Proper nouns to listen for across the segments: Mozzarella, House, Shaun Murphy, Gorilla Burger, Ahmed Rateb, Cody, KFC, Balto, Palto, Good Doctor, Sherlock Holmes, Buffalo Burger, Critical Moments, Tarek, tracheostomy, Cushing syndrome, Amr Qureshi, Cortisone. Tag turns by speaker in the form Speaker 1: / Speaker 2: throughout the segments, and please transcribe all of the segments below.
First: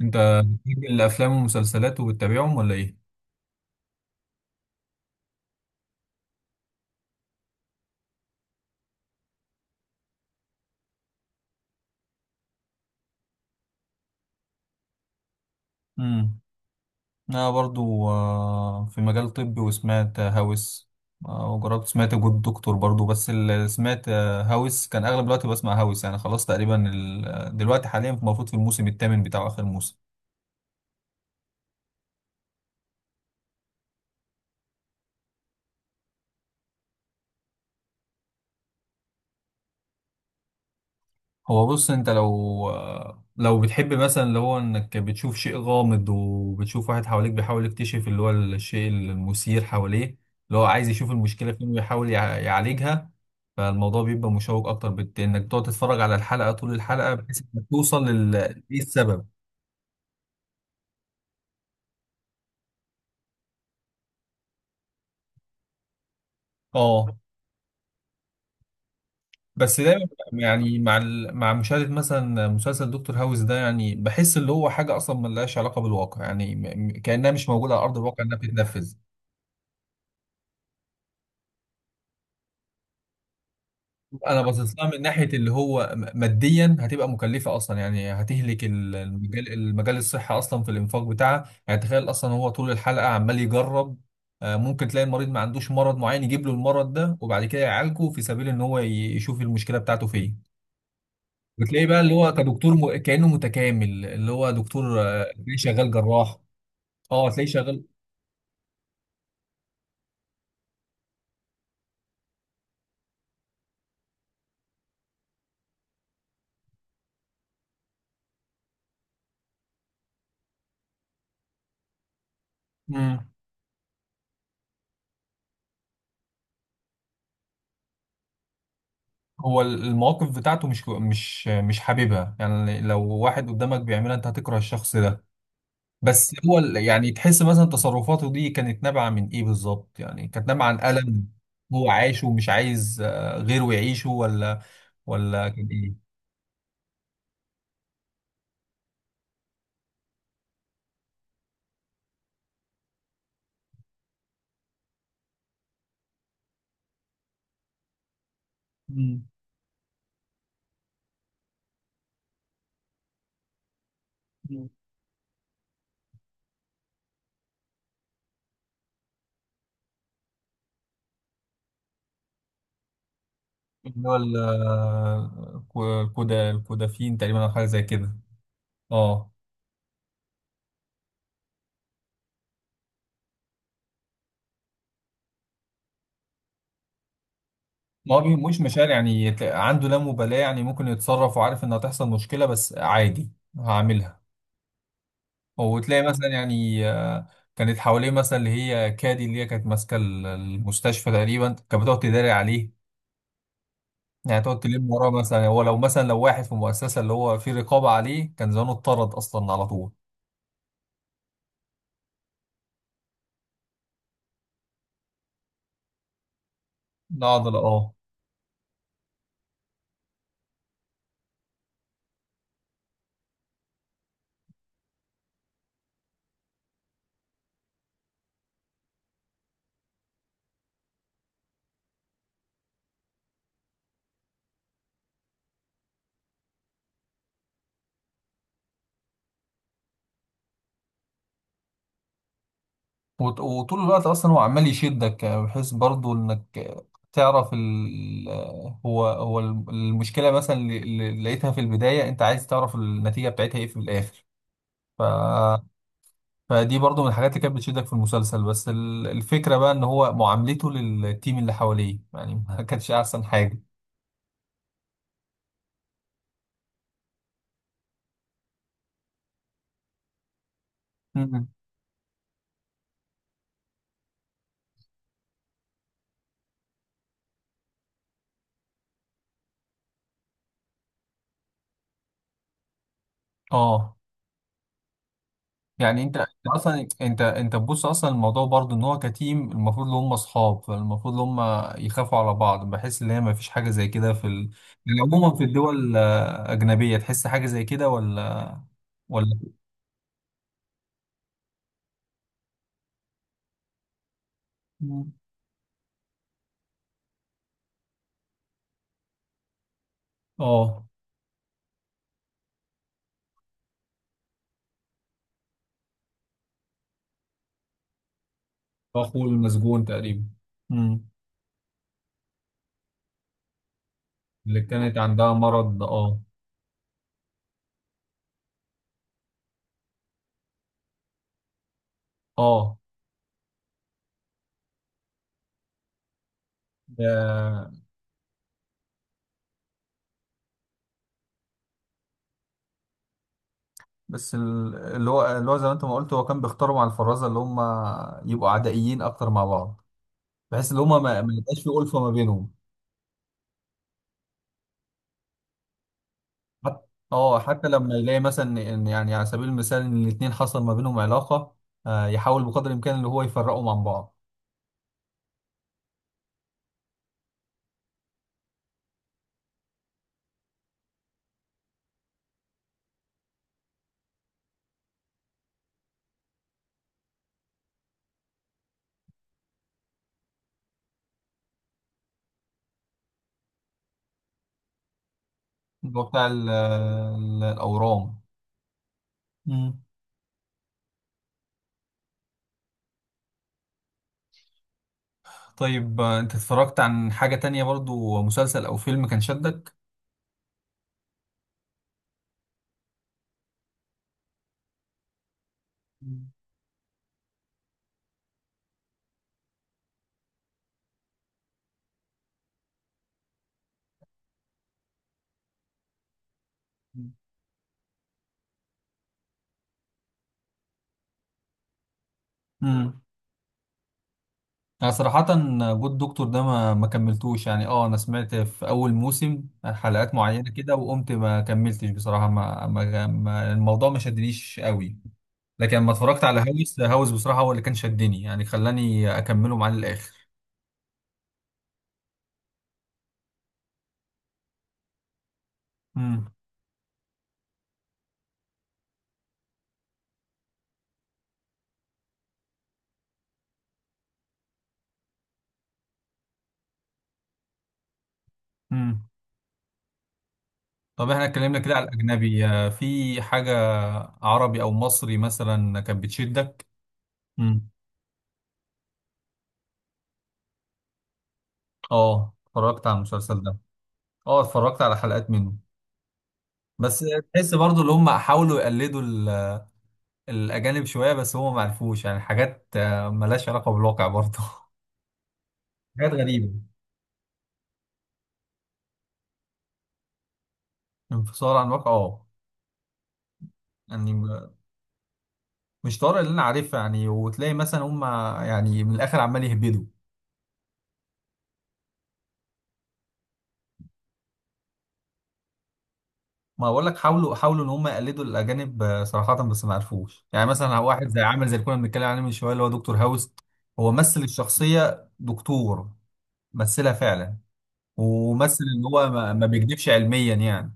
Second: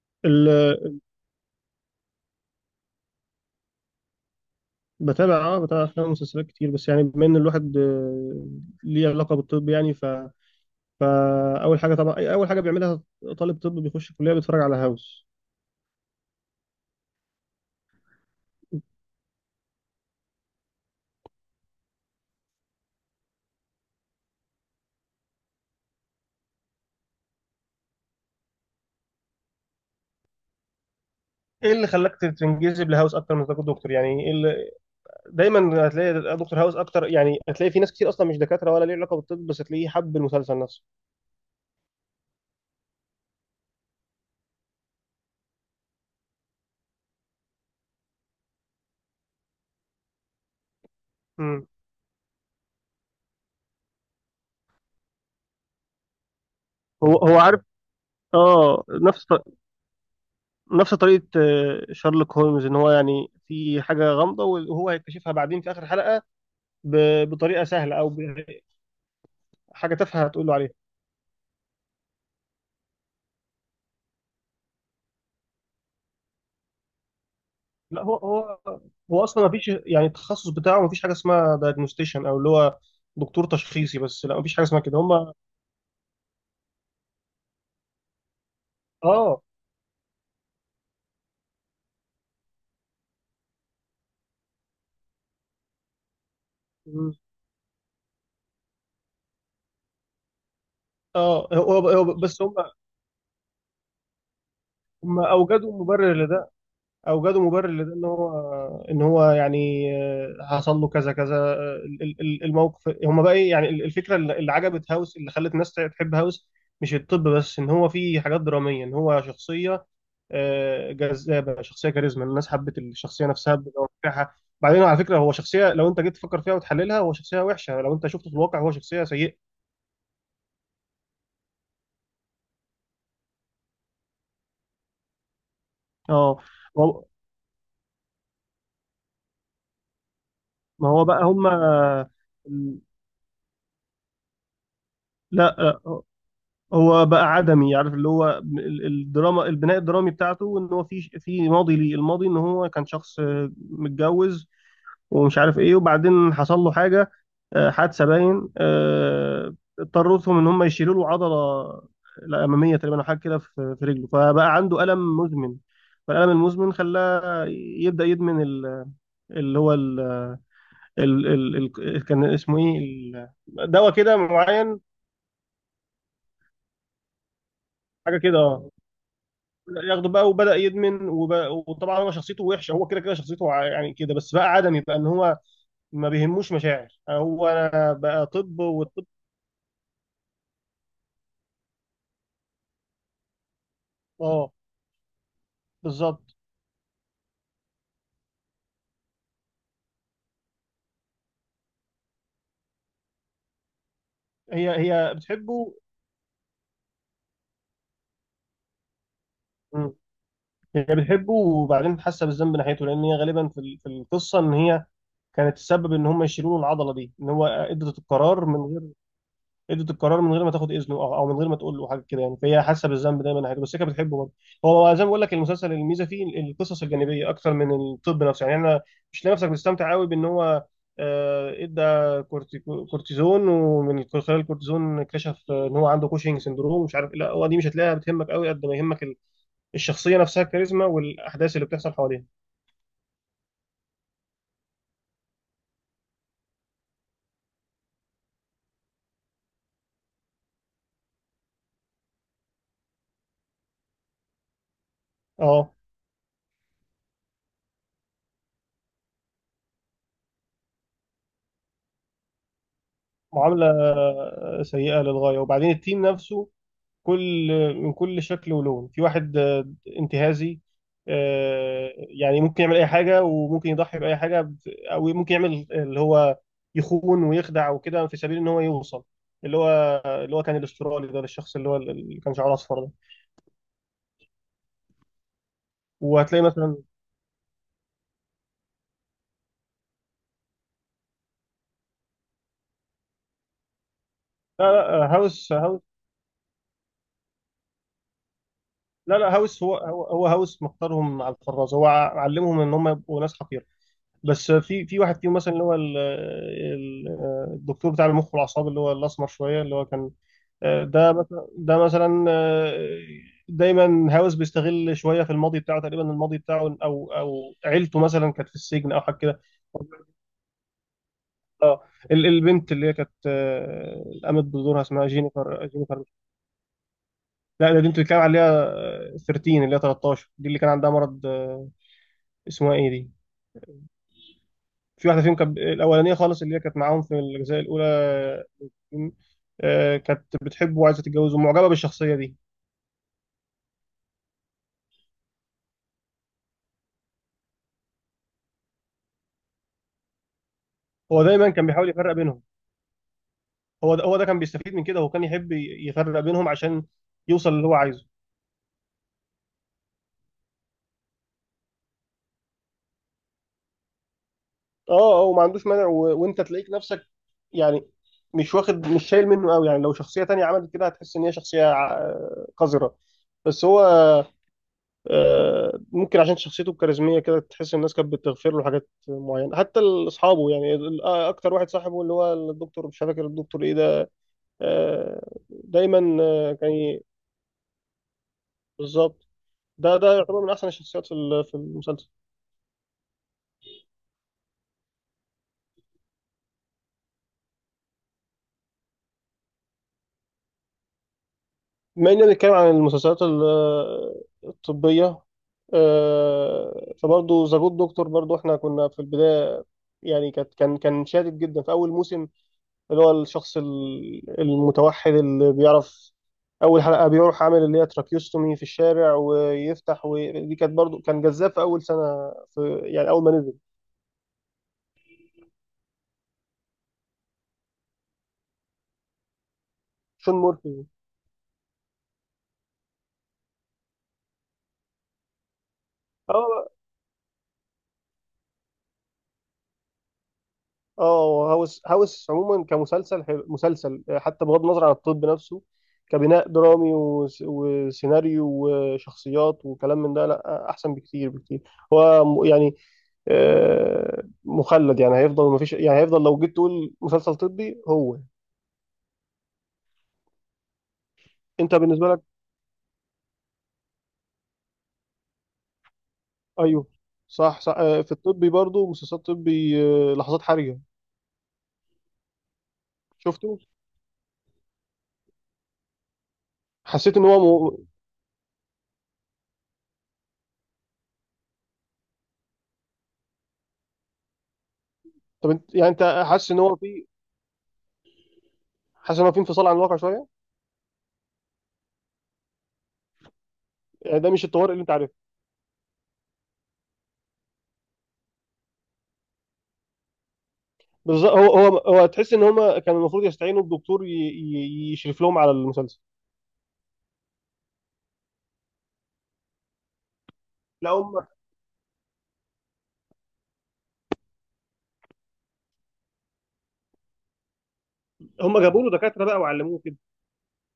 Speaker 1: انت
Speaker 2: ال-
Speaker 1: بتحب الافلام والمسلسلات وبتتابعهم ولا ايه؟
Speaker 2: بتابع افلام ومسلسلات كتير، بس يعني بما ان الواحد ليه علاقه بالطب يعني فاول حاجه طبعا اول حاجه بيعملها طالب طب بيخش الكليه بيتفرج على هاوس.
Speaker 1: امم. انا برضو في مجال طبي وسمعت هاوس. وجربت سمعت جود دكتور برضو، بس اللي سمعت هاوس كان اغلب الوقت بسمع هاوس. يعني خلاص تقريبا دلوقتي حاليا المفروض في الموسم الثامن بتاعه اخر موسم.
Speaker 2: ايه اللي خلاك تنجذب لهاوس اكتر من تكون دكتور؟ دايما هتلاقي دكتور هاوس اكتر. يعني هتلاقي في ناس كتير اصلا مش دكاتره ولا ليه علاقه بالطب، بس هتلاقيه حب المسلسل نفسه.
Speaker 1: هو بص، انت لو بتحب مثلا اللي هو انك بتشوف شيء غامض، وبتشوف واحد حواليك بيحاول يكتشف اللي هو الشيء المثير حواليه. اللي هو عايز يشوف المشكلة
Speaker 2: امم
Speaker 1: فين ويحاول يعالجها. فالموضوع بيبقى مشوق اكتر، انك تقعد تتفرج على الحلقة طول الحلقة
Speaker 2: هو
Speaker 1: بحيث
Speaker 2: عارف.
Speaker 1: انك توصل لل. ايه
Speaker 2: اه نفس
Speaker 1: السبب؟
Speaker 2: ط- نفس طريقه شارلوك هولمز، ان هو يعني في حاجه غامضه وهو هيكتشفها بعدين في اخر حلقه
Speaker 1: اه،
Speaker 2: بطريقه سهله، او
Speaker 1: بس
Speaker 2: حاجه
Speaker 1: دايما.
Speaker 2: تافهه هتقول له عليها.
Speaker 1: يعني مع مشاهدة مثلا مسلسل دكتور هاوس ده، يعني بحس اللي هو حاجة اصلا ملهاش علاقة بالواقع، يعني كأنها مش موجودة على ارض
Speaker 2: لا، هو
Speaker 1: الواقع انها
Speaker 2: هو
Speaker 1: بتتنفذ.
Speaker 2: هو اصلا ما فيش يعني التخصص بتاعه، ما فيش حاجه اسمها دايجنوستيشن او اللي هو دكتور تشخيصي، بس لا
Speaker 1: انا
Speaker 2: ما فيش حاجه
Speaker 1: باصص
Speaker 2: اسمها
Speaker 1: لها
Speaker 2: كده.
Speaker 1: من ناحيه
Speaker 2: هم
Speaker 1: اللي هو ماديا هتبقى مكلفه اصلا. يعني هتهلك
Speaker 2: اه
Speaker 1: المجال، الصحي اصلا في الانفاق بتاعها. يعني تخيل اصلا هو طول الحلقه عمال يجرب. ممكن تلاقي المريض ما عندوش مرض معين يجيب له المرض
Speaker 2: م.
Speaker 1: ده، وبعد كده يعالجه في سبيل ان هو يشوف المشكله بتاعته فين.
Speaker 2: اه
Speaker 1: بتلاقيه
Speaker 2: هو
Speaker 1: بقى
Speaker 2: هو
Speaker 1: اللي هو
Speaker 2: بس
Speaker 1: كدكتور، كانه متكامل، اللي هو دكتور،
Speaker 2: هم
Speaker 1: تلاقيه شغال جراح. اه،
Speaker 2: اوجدوا
Speaker 1: تلاقيه
Speaker 2: مبرر
Speaker 1: شغال.
Speaker 2: لده ان هو، يعني حصل له كذا كذا، الموقف. هم بقى ايه؟ يعني الفكره اللي عجبت هاوس، اللي خلت الناس تحب هاوس مش الطب بس، ان هو في حاجات دراميه، ان هو شخصيه جذابه، شخصيه كاريزما، الناس حبت الشخصيه
Speaker 1: مم.
Speaker 2: نفسها بتوقعها. بعدين على فكره هو شخصيه، لو انت جيت تفكر فيها وتحللها هو شخصيه وحشه، لو انت شفته في الواقع هو شخصيه سيئه.
Speaker 1: هو المواقف بتاعته مش حاببها. يعني لو واحد قدامك بيعملها انت هتكره الشخص ده. بس
Speaker 2: اه
Speaker 1: هو
Speaker 2: هو-
Speaker 1: يعني تحس مثلا تصرفاته دي كانت نابعة من ايه بالظبط؟ يعني كانت نابعة عن
Speaker 2: ما هو بقى.
Speaker 1: ألم. هو عايشه ومش عايز غيره يعيشه، ولا ولا
Speaker 2: لا
Speaker 1: كان
Speaker 2: لا،
Speaker 1: ايه؟
Speaker 2: هو بقى عدمي، عارف اللي هو الدراما، البناء الدرامي بتاعته ان هو في ماضي ليه، الماضي ان هو كان شخص متجوز ومش عارف ايه، وبعدين حصل له حاجه، حادثه باين
Speaker 1: مم.
Speaker 2: اضطرتهم ان هم يشيلوا له عضله الاماميه تقريبا، او حاجه كده في رجله، فبقى
Speaker 1: مم.
Speaker 2: عنده الم مزمن. فالالم المزمن خلاه يبدا يدمن اللي هو ال ال ال كان اسمه ايه، دواء
Speaker 1: اللي هو
Speaker 2: كده معين،
Speaker 1: الكودا، الكودافين تقريبا، او حاجة زي كده.
Speaker 2: حاجه كده. اه
Speaker 1: اه.
Speaker 2: ياخده بقى وبدا يدمن وبقى، وطبعا هو شخصيته وحشه، هو كده كده شخصيته يعني كده، بس بقى عدمي بقى ان هو ما بيهموش مشاعر، هو انا
Speaker 1: ما هو
Speaker 2: بقى
Speaker 1: مش
Speaker 2: طب
Speaker 1: مشاعر،
Speaker 2: والطب.
Speaker 1: يعني عنده لا مبالاة. يعني ممكن يتصرف وعارف ان هتحصل مشكلة بس عادي. هعملها.
Speaker 2: اه،
Speaker 1: وتلاقي مثلا
Speaker 2: بالظبط.
Speaker 1: يعني، كانت حواليه مثلا اللي هي كادي، اللي هي كانت ماسكه المستشفى تقريبا، كانت بتقعد تداري عليه. يعني تقعد
Speaker 2: هي
Speaker 1: تلم وراه.
Speaker 2: هي
Speaker 1: مثلا هو
Speaker 2: بتحبه.
Speaker 1: لو مثلا لو واحد في مؤسسه اللي هو في رقابه عليه، كان زمانه اتطرد اصلا على طول.
Speaker 2: مم. هي بتحبه، وبعدين حاسه بالذنب ناحيته، لان هي غالبا في القصه ان هي كانت تسبب ان هم يشيلوا له العضله دي،
Speaker 1: لا،
Speaker 2: ان هو
Speaker 1: عضله، اه.
Speaker 2: ادت القرار من غير ما تاخد اذنه، أو من غير ما تقول له حاجه كده. يعني فهي حاسه بالذنب دايما ناحيته، بس هي كانت بتحبه برضه. هو زي ما بقول لك، المسلسل الميزه فيه القصص الجانبيه اكتر من الطب نفسه. يعني انا مش لاقي نفسك بتستمتع قوي بان هو ادى كورتيزون، ومن خلال الكورتيزون اكتشف ان هو عنده كوشنج سندروم ومش عارف إيه. لا، هو دي مش هتلاقيها بتهمك قوي قد ما يهمك الشخصيه نفسها، الكاريزما والاحداث اللي بتحصل حواليها.
Speaker 1: وطول الوقت اصلا هو عمال يشدك، بحيث برضو انك تعرف ال آه، هو المشكله مثلا اللي لقيتها في البدايه، انت عايز تعرف النتيجه بتاعتها ايه في الاخر. ف،
Speaker 2: اه،
Speaker 1: فدي برضو من الحاجات اللي كانت بتشدك في المسلسل. بس الفكرة بقى ان هو معاملته للتيم اللي حواليه، يعني ما كانتش احسن حاجة.
Speaker 2: معامله سيئه للغايه، وبعدين التيم نفسه كل من كل شكل ولون، في واحد انتهازي،
Speaker 1: مم.
Speaker 2: يعني ممكن يعمل اي حاجه وممكن يضحي باي حاجه، او ممكن يعمل اللي هو يخون ويخدع وكده في سبيل ان هو يوصل اللي هو، كان الاسترالي ده، الشخص اللي هو اللي كان شعره اصفر ده.
Speaker 1: اه. يعني أنت
Speaker 2: وهتلاقي مثلا،
Speaker 1: اصلا، انت تبص اصلا الموضوع برضو ان هو كتيم المفروض ان هم اصحاب، فالمفروض ان هم يخافوا على بعض. بحس ان هي ما فيش حاجة زي كده في
Speaker 2: لا
Speaker 1: يعني
Speaker 2: لا،
Speaker 1: عموما في
Speaker 2: هاوس،
Speaker 1: الدول اجنبية تحس حاجة زي كده، ولا
Speaker 2: لا لا،
Speaker 1: ولا.
Speaker 2: هاوس هو هاوس مختارهم على الفراز، هو علمهم ان هم يبقوا ناس حقيره. بس في
Speaker 1: مم.
Speaker 2: واحد فيهم مثلا، اللي هو الدكتور بتاع المخ والاعصاب اللي هو الاسمر شويه اللي هو كان،
Speaker 1: اه،
Speaker 2: ده مثلا دايما هاوس بيستغل شويه في الماضي بتاعه تقريبا، الماضي بتاعه او عيلته مثلا كانت في السجن او حاجه
Speaker 1: اخوه
Speaker 2: كده.
Speaker 1: المسجون تقريبا. مم.
Speaker 2: اه، البنت اللي هي كانت قامت
Speaker 1: اللي
Speaker 2: بدورها
Speaker 1: كانت
Speaker 2: اسمها
Speaker 1: عندها
Speaker 2: جينيفر
Speaker 1: مرض، اه.
Speaker 2: لا، ده دي انت بتتكلم عليها، 13 اللي هي 13 دي اللي كان عندها مرض، اسمها
Speaker 1: اه.
Speaker 2: ايه دي؟ في واحده فيهم كانت الاولانيه خالص اللي هي كانت معاهم في الجزء الاولى، كانت بتحبه وعايزه تتجوزه، معجبه بالشخصيه دي.
Speaker 1: بس اللي هو زي ما انت ما قلت هو كان بيختاروا مع الفرازه اللي هم يبقوا عدائيين اكتر مع بعض. بحيث ان هم ما
Speaker 2: هو
Speaker 1: ما
Speaker 2: دايما
Speaker 1: يبقاش
Speaker 2: كان
Speaker 1: في
Speaker 2: بيحاول
Speaker 1: ألفة ما
Speaker 2: يفرق بينهم،
Speaker 1: بينهم.
Speaker 2: هو ده كان بيستفيد من كده، هو كان يحب يفرق بينهم عشان
Speaker 1: حت- اه،
Speaker 2: يوصل اللي
Speaker 1: حتى
Speaker 2: هو
Speaker 1: لما
Speaker 2: عايزه.
Speaker 1: يلاقي مثلا ان يعني على سبيل المثال ان الاثنين حصل ما بينهم علاقه. يحاول بقدر الامكان اللي هو يفرقهم عن بعض.
Speaker 2: اه، هو ما عندوش مانع، وانت تلاقيك نفسك، يعني مش شايل منه قوي، يعني لو شخصية تانية عملت كده هتحس ان هي شخصية قذرة. بس هو ممكن عشان شخصيته الكاريزمية كده تحس الناس كانت بتغفر له حاجات معينة، حتى اصحابه، يعني اكتر واحد صاحبه اللي هو الدكتور، مش فاكر الدكتور ايه ده. آه،
Speaker 1: اللي هو
Speaker 2: دايما
Speaker 1: بتاع
Speaker 2: آه، كان ي-
Speaker 1: الاورام.
Speaker 2: بالظبط.
Speaker 1: مم.
Speaker 2: ده يعتبر من احسن الشخصيات في في المسلسل.
Speaker 1: طيب، انت اتفرجت عن حاجه تانية برضو، مسلسل او فيلم كان شدك؟
Speaker 2: بما اننا بنتكلم عن المسلسلات الطبية، فبرضه ذا جود دكتور، برضه احنا كنا في البداية، يعني كان شادد جدا في أول موسم، اللي هو الشخص المتوحد اللي بيعرف أول حلقة بيروح عامل اللي هي تراكيوستومي في الشارع ويفتح. ودي كانت برضه كان جذاب في أول سنة، في
Speaker 1: مم.
Speaker 2: يعني أول ما نزل،
Speaker 1: أنا صراحة جو الدكتور ده ما كملتوش. يعني اه، أنا سمعت في أول موسم حلقات
Speaker 2: شون
Speaker 1: معينة
Speaker 2: مورفي.
Speaker 1: كده وقمت ما كملتش. بصراحة ما الموضوع ما شدنيش قوي. لكن لما اتفرجت على
Speaker 2: اه،
Speaker 1: هاوس، هاوس بصراحة هو اللي كان شدني. يعني خلاني أكمله معاه للآخر.
Speaker 2: اه، هاوس عموما كمسلسل حلو، مسلسل حتى بغض النظر عن الطب نفسه،
Speaker 1: امم.
Speaker 2: كبناء درامي وسيناريو وشخصيات وكلام من ده، لا احسن بكتير بكتير. هو يعني مخلد، يعني هيفضل ما فيش، يعني هيفضل لو جيت تقول مسلسل طبي هو.
Speaker 1: امم. طب احنا اتكلمنا كده
Speaker 2: انت
Speaker 1: على
Speaker 2: بالنسبه لك؟
Speaker 1: الأجنبي، في حاجة عربي أو مصري مثلا كانت بتشدك؟
Speaker 2: ايوه،
Speaker 1: امم.
Speaker 2: صح، في الطبي برضو مسلسلات طبي، لحظات حرجه،
Speaker 1: اه، اتفرجت على المسلسل ده.
Speaker 2: شفته.
Speaker 1: اه، اتفرجت على حلقات منه. بس
Speaker 2: حسيت ان هو
Speaker 1: تحس برضو اللي هم حاولوا يقلدوا الأجانب شوية، بس هو معرفوش. يعني حاجات ملهاش علاقة بالواقع برضه.
Speaker 2: طب انت يعني
Speaker 1: حاجات
Speaker 2: حاسس
Speaker 1: غريبة.
Speaker 2: ان هو في، انفصال عن الواقع شويه،
Speaker 1: انفصال عن الواقع، اه. يعني
Speaker 2: يعني ده مش الطوارئ اللي انت عارفه.
Speaker 1: مش طارق اللي أنا عارفها. يعني وتلاقي مثلا هم، يعني من الآخر عمال يهبدوا.
Speaker 2: بالظبط، هو تحس ان هم كان المفروض يستعينوا بدكتور يشرف لهم على المسلسل.
Speaker 1: ما بقول لك، حاولوا حاولوا إن هم يقلدوا الأجانب، صراحة بس ما عرفوش. يعني مثلا
Speaker 2: لا،
Speaker 1: واحد زي،
Speaker 2: هم
Speaker 1: عامل زي اللي كنا بنتكلم عليه من شوية اللي هو دكتور هاوس. هو مثل الشخصية دكتور، مثلها فعلا.
Speaker 2: هم
Speaker 1: ومثل
Speaker 2: جابوا
Speaker 1: إن
Speaker 2: له
Speaker 1: هو
Speaker 2: دكاتره
Speaker 1: ما
Speaker 2: بقى
Speaker 1: ما
Speaker 2: وعلموه
Speaker 1: بيكذبش
Speaker 2: كده.
Speaker 1: علميا يعني.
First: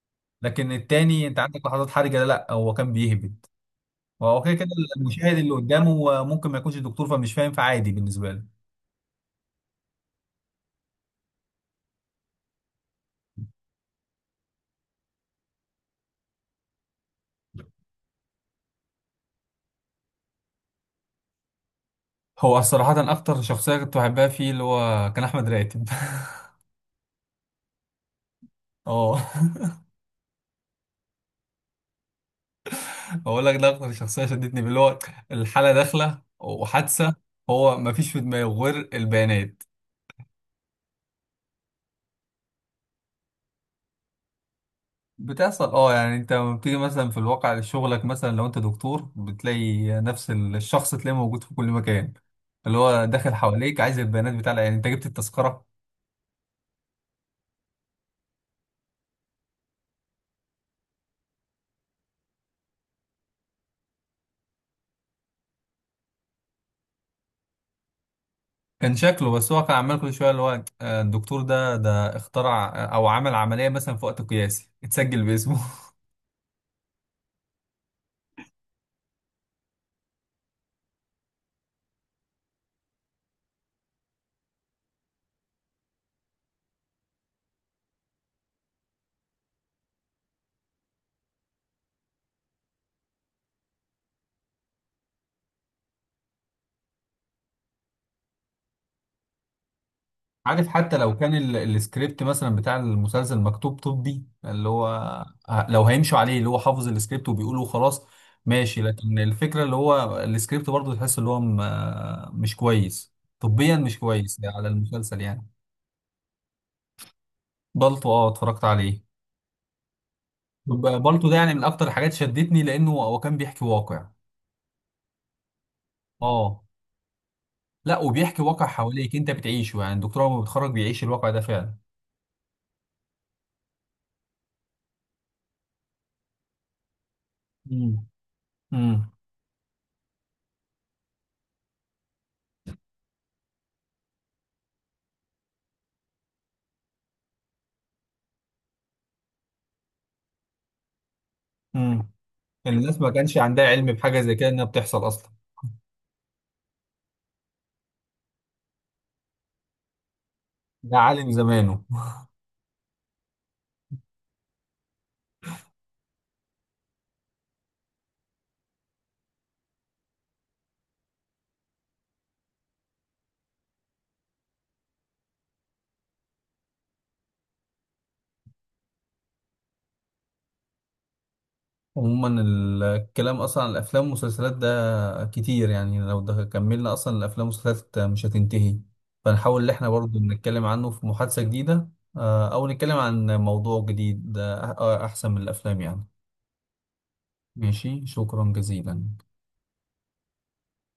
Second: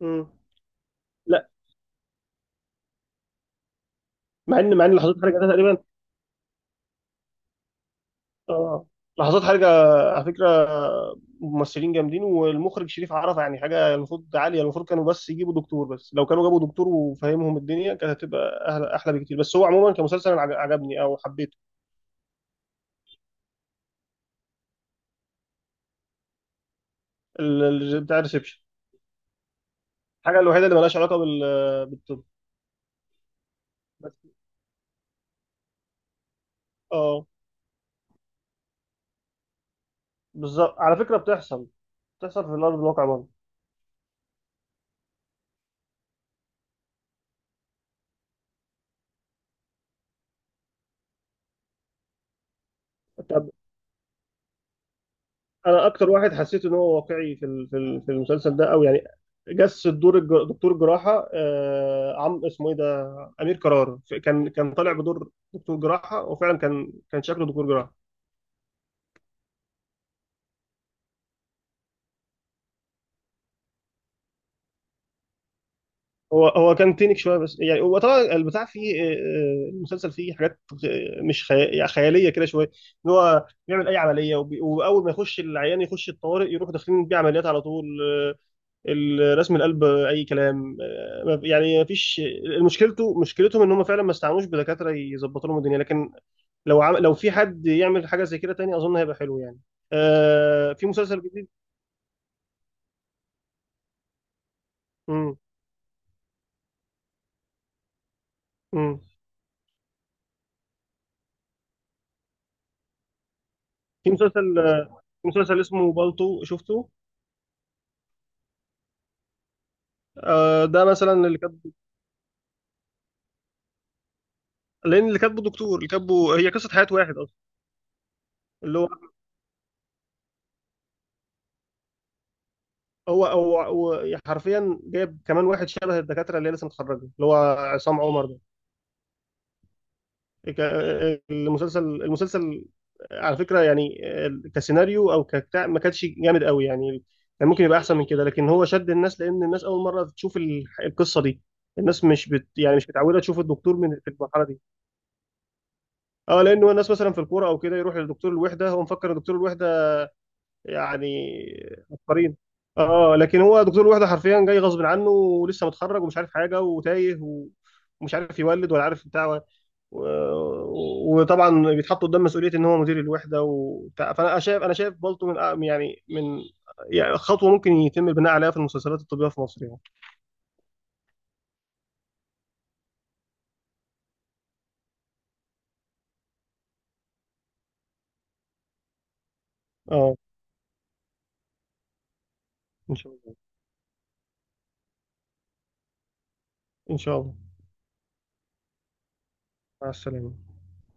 Speaker 2: مم.
Speaker 1: لكن التاني انت
Speaker 2: لا،
Speaker 1: عندك لحظات حرجه، لا لا، هو كان بيهبد. هو كده كده.
Speaker 2: مع ان لحظات
Speaker 1: المشاهد
Speaker 2: حرجه ده
Speaker 1: اللي
Speaker 2: تقريبا.
Speaker 1: قدامه ممكن ما يكونش دكتور فمش فاهم، فعادي بالنسبة له.
Speaker 2: اه، لحظات حرجه على فكره ممثلين جامدين، والمخرج شريف عرفه، يعني حاجه المفروض عاليه، المفروض كانوا بس يجيبوا دكتور. بس لو كانوا جابوا دكتور وفهمهم الدنيا كانت هتبقى احلى بكتير. بس هو عموما كمسلسل أنا عجبني او حبيته.
Speaker 1: هو صراحة أكتر شخصية كنت بحبها فيه اللي هو كان أحمد راتب.
Speaker 2: بتاع الريسبشن،
Speaker 1: اه.
Speaker 2: الحاجه الوحيده اللي مالهاش علاقه بال بالطب
Speaker 1: بقول لك ده أكتر
Speaker 2: بس.
Speaker 1: شخصية شدتني اللي هو، الحالة داخلة وحادثة.
Speaker 2: اه،
Speaker 1: هو مفيش في دماغه غير البيانات.
Speaker 2: بالظبط، على فكره بتحصل، في الارض الواقع برضه.
Speaker 1: بتحصل، اه. يعني انت لما بتيجي مثلا في الواقع شغلك، مثلا لو انت دكتور بتلاقي نفس الشخص تلاقيه موجود في كل مكان. اللي هو داخل
Speaker 2: طب
Speaker 1: حواليك عايز البيانات بتاع العيان، انت جبت التذكرة.
Speaker 2: انا اكتر واحد حسيت ان هو واقعي في المسلسل ده، او يعني جس الدور دكتور جراحه، آه، عم اسمه ايه ده، امير قرار. كان طالع بدور دكتور جراحه، وفعلا كان شكله دكتور جراحه.
Speaker 1: كان شكله، بس هو كان عمال كل شويه اللي هو، الدكتور ده اخترع، او عمل عمليه مثلا في وقت قياسي اتسجل باسمه.
Speaker 2: هو كان تينك شويه، بس يعني هو طبعا البتاع فيه، المسلسل فيه حاجات مش يعني خياليه كده شويه، ان هو بيعمل اي عمليه، واول ما يخش العيان يخش الطوارئ يروح داخلين بيه عمليات على طول، الرسم القلب اي كلام، يعني ما فيش. مشكلتهم ان هم فعلا ما استعنوش بدكاتره يظبطوا لهم الدنيا. لكن لو في حد يعمل حاجه زي كده تاني اظن هيبقى حلو، يعني
Speaker 1: عارف،
Speaker 2: في
Speaker 1: حتى لو
Speaker 2: مسلسل
Speaker 1: كان
Speaker 2: جديد.
Speaker 1: السكريبت مثلا بتاع المسلسل مكتوب طبي اللي هو،
Speaker 2: مم.
Speaker 1: لو هيمشوا عليه اللي هو حافظ السكريبت وبيقوله خلاص. ماشي،
Speaker 2: مم.
Speaker 1: لكن الفكره اللي هو السكريبت برضه تحس اللي هو مش كويس. طبيا مش
Speaker 2: في
Speaker 1: كويس
Speaker 2: مسلسل
Speaker 1: على المسلسل
Speaker 2: في
Speaker 1: يعني.
Speaker 2: مسلسل اسمه بالطو، شفته.
Speaker 1: بالطو، اه اتفرجت عليه.
Speaker 2: آه، ده مثلا
Speaker 1: بالطو ده
Speaker 2: اللي
Speaker 1: يعني من
Speaker 2: كاتبه،
Speaker 1: اكتر الحاجات شدتني، لانه هو كان بيحكي واقع.
Speaker 2: لان اللي كاتبه دكتور، اللي كاتبه هي
Speaker 1: اه.
Speaker 2: قصه حياه واحد اصلا.
Speaker 1: لا، وبيحكي واقع
Speaker 2: اللي هو
Speaker 1: حواليك انت بتعيشه. يعني الدكتور هو بيتخرج بيعيش الواقع ده فعلا.
Speaker 2: هو هو هو حرفيا جايب كمان واحد شبه الدكاتره اللي هي لسه متخرجه، اللي هو عصام
Speaker 1: مم.
Speaker 2: عمر.
Speaker 1: امم.
Speaker 2: ك- المسلسل على فكرة يعني كسيناريو او كبتاع ما كانش جامد قوي يعني، كان ممكن يبقى احسن من كده. لكن هو شد الناس لان الناس اول مرة تشوف القصة دي، الناس
Speaker 1: امم.
Speaker 2: مش بت يعني مش
Speaker 1: الناس ما
Speaker 2: متعوده
Speaker 1: كانش
Speaker 2: تشوف
Speaker 1: عندها
Speaker 2: الدكتور
Speaker 1: علم
Speaker 2: من في
Speaker 1: بحاجه زي
Speaker 2: المرحله
Speaker 1: كده
Speaker 2: دي.
Speaker 1: انها بتحصل اصلا.
Speaker 2: اه، لانه الناس مثلا في الكوره او كده يروح لدكتور الوحده، هو مفكر دكتور الوحده
Speaker 1: ده
Speaker 2: يعني
Speaker 1: عالم زمانه.
Speaker 2: عبقريين. اه، لكن هو دكتور الوحده حرفيا جاي غصب عنه، ولسه متخرج ومش عارف حاجه وتايه، ومش عارف يولد ولا عارف بتاع، وطبعا بيتحط قدام مسؤوليه ان هو مدير الوحده وبتاع. فانا شايف، انا شايف بالطو من يعني يعني خطوه ممكن يتم البناء عليها في المسلسلات الطبيه في مصر يعني.
Speaker 1: عموما الكلام اصلا عن الافلام والمسلسلات ده كتير. يعني لو ده كملنا اصلا الافلام والمسلسلات مش هتنتهي. فنحاول ان احنا
Speaker 2: اه،
Speaker 1: برضو نتكلم عنه في محادثه جديده. او نتكلم
Speaker 2: ان شاء
Speaker 1: عن
Speaker 2: الله،
Speaker 1: موضوع جديد، احسن من الافلام يعني.
Speaker 2: ان شاء الله.
Speaker 1: ماشي، شكرا جزيلا.
Speaker 2: مع السلامه.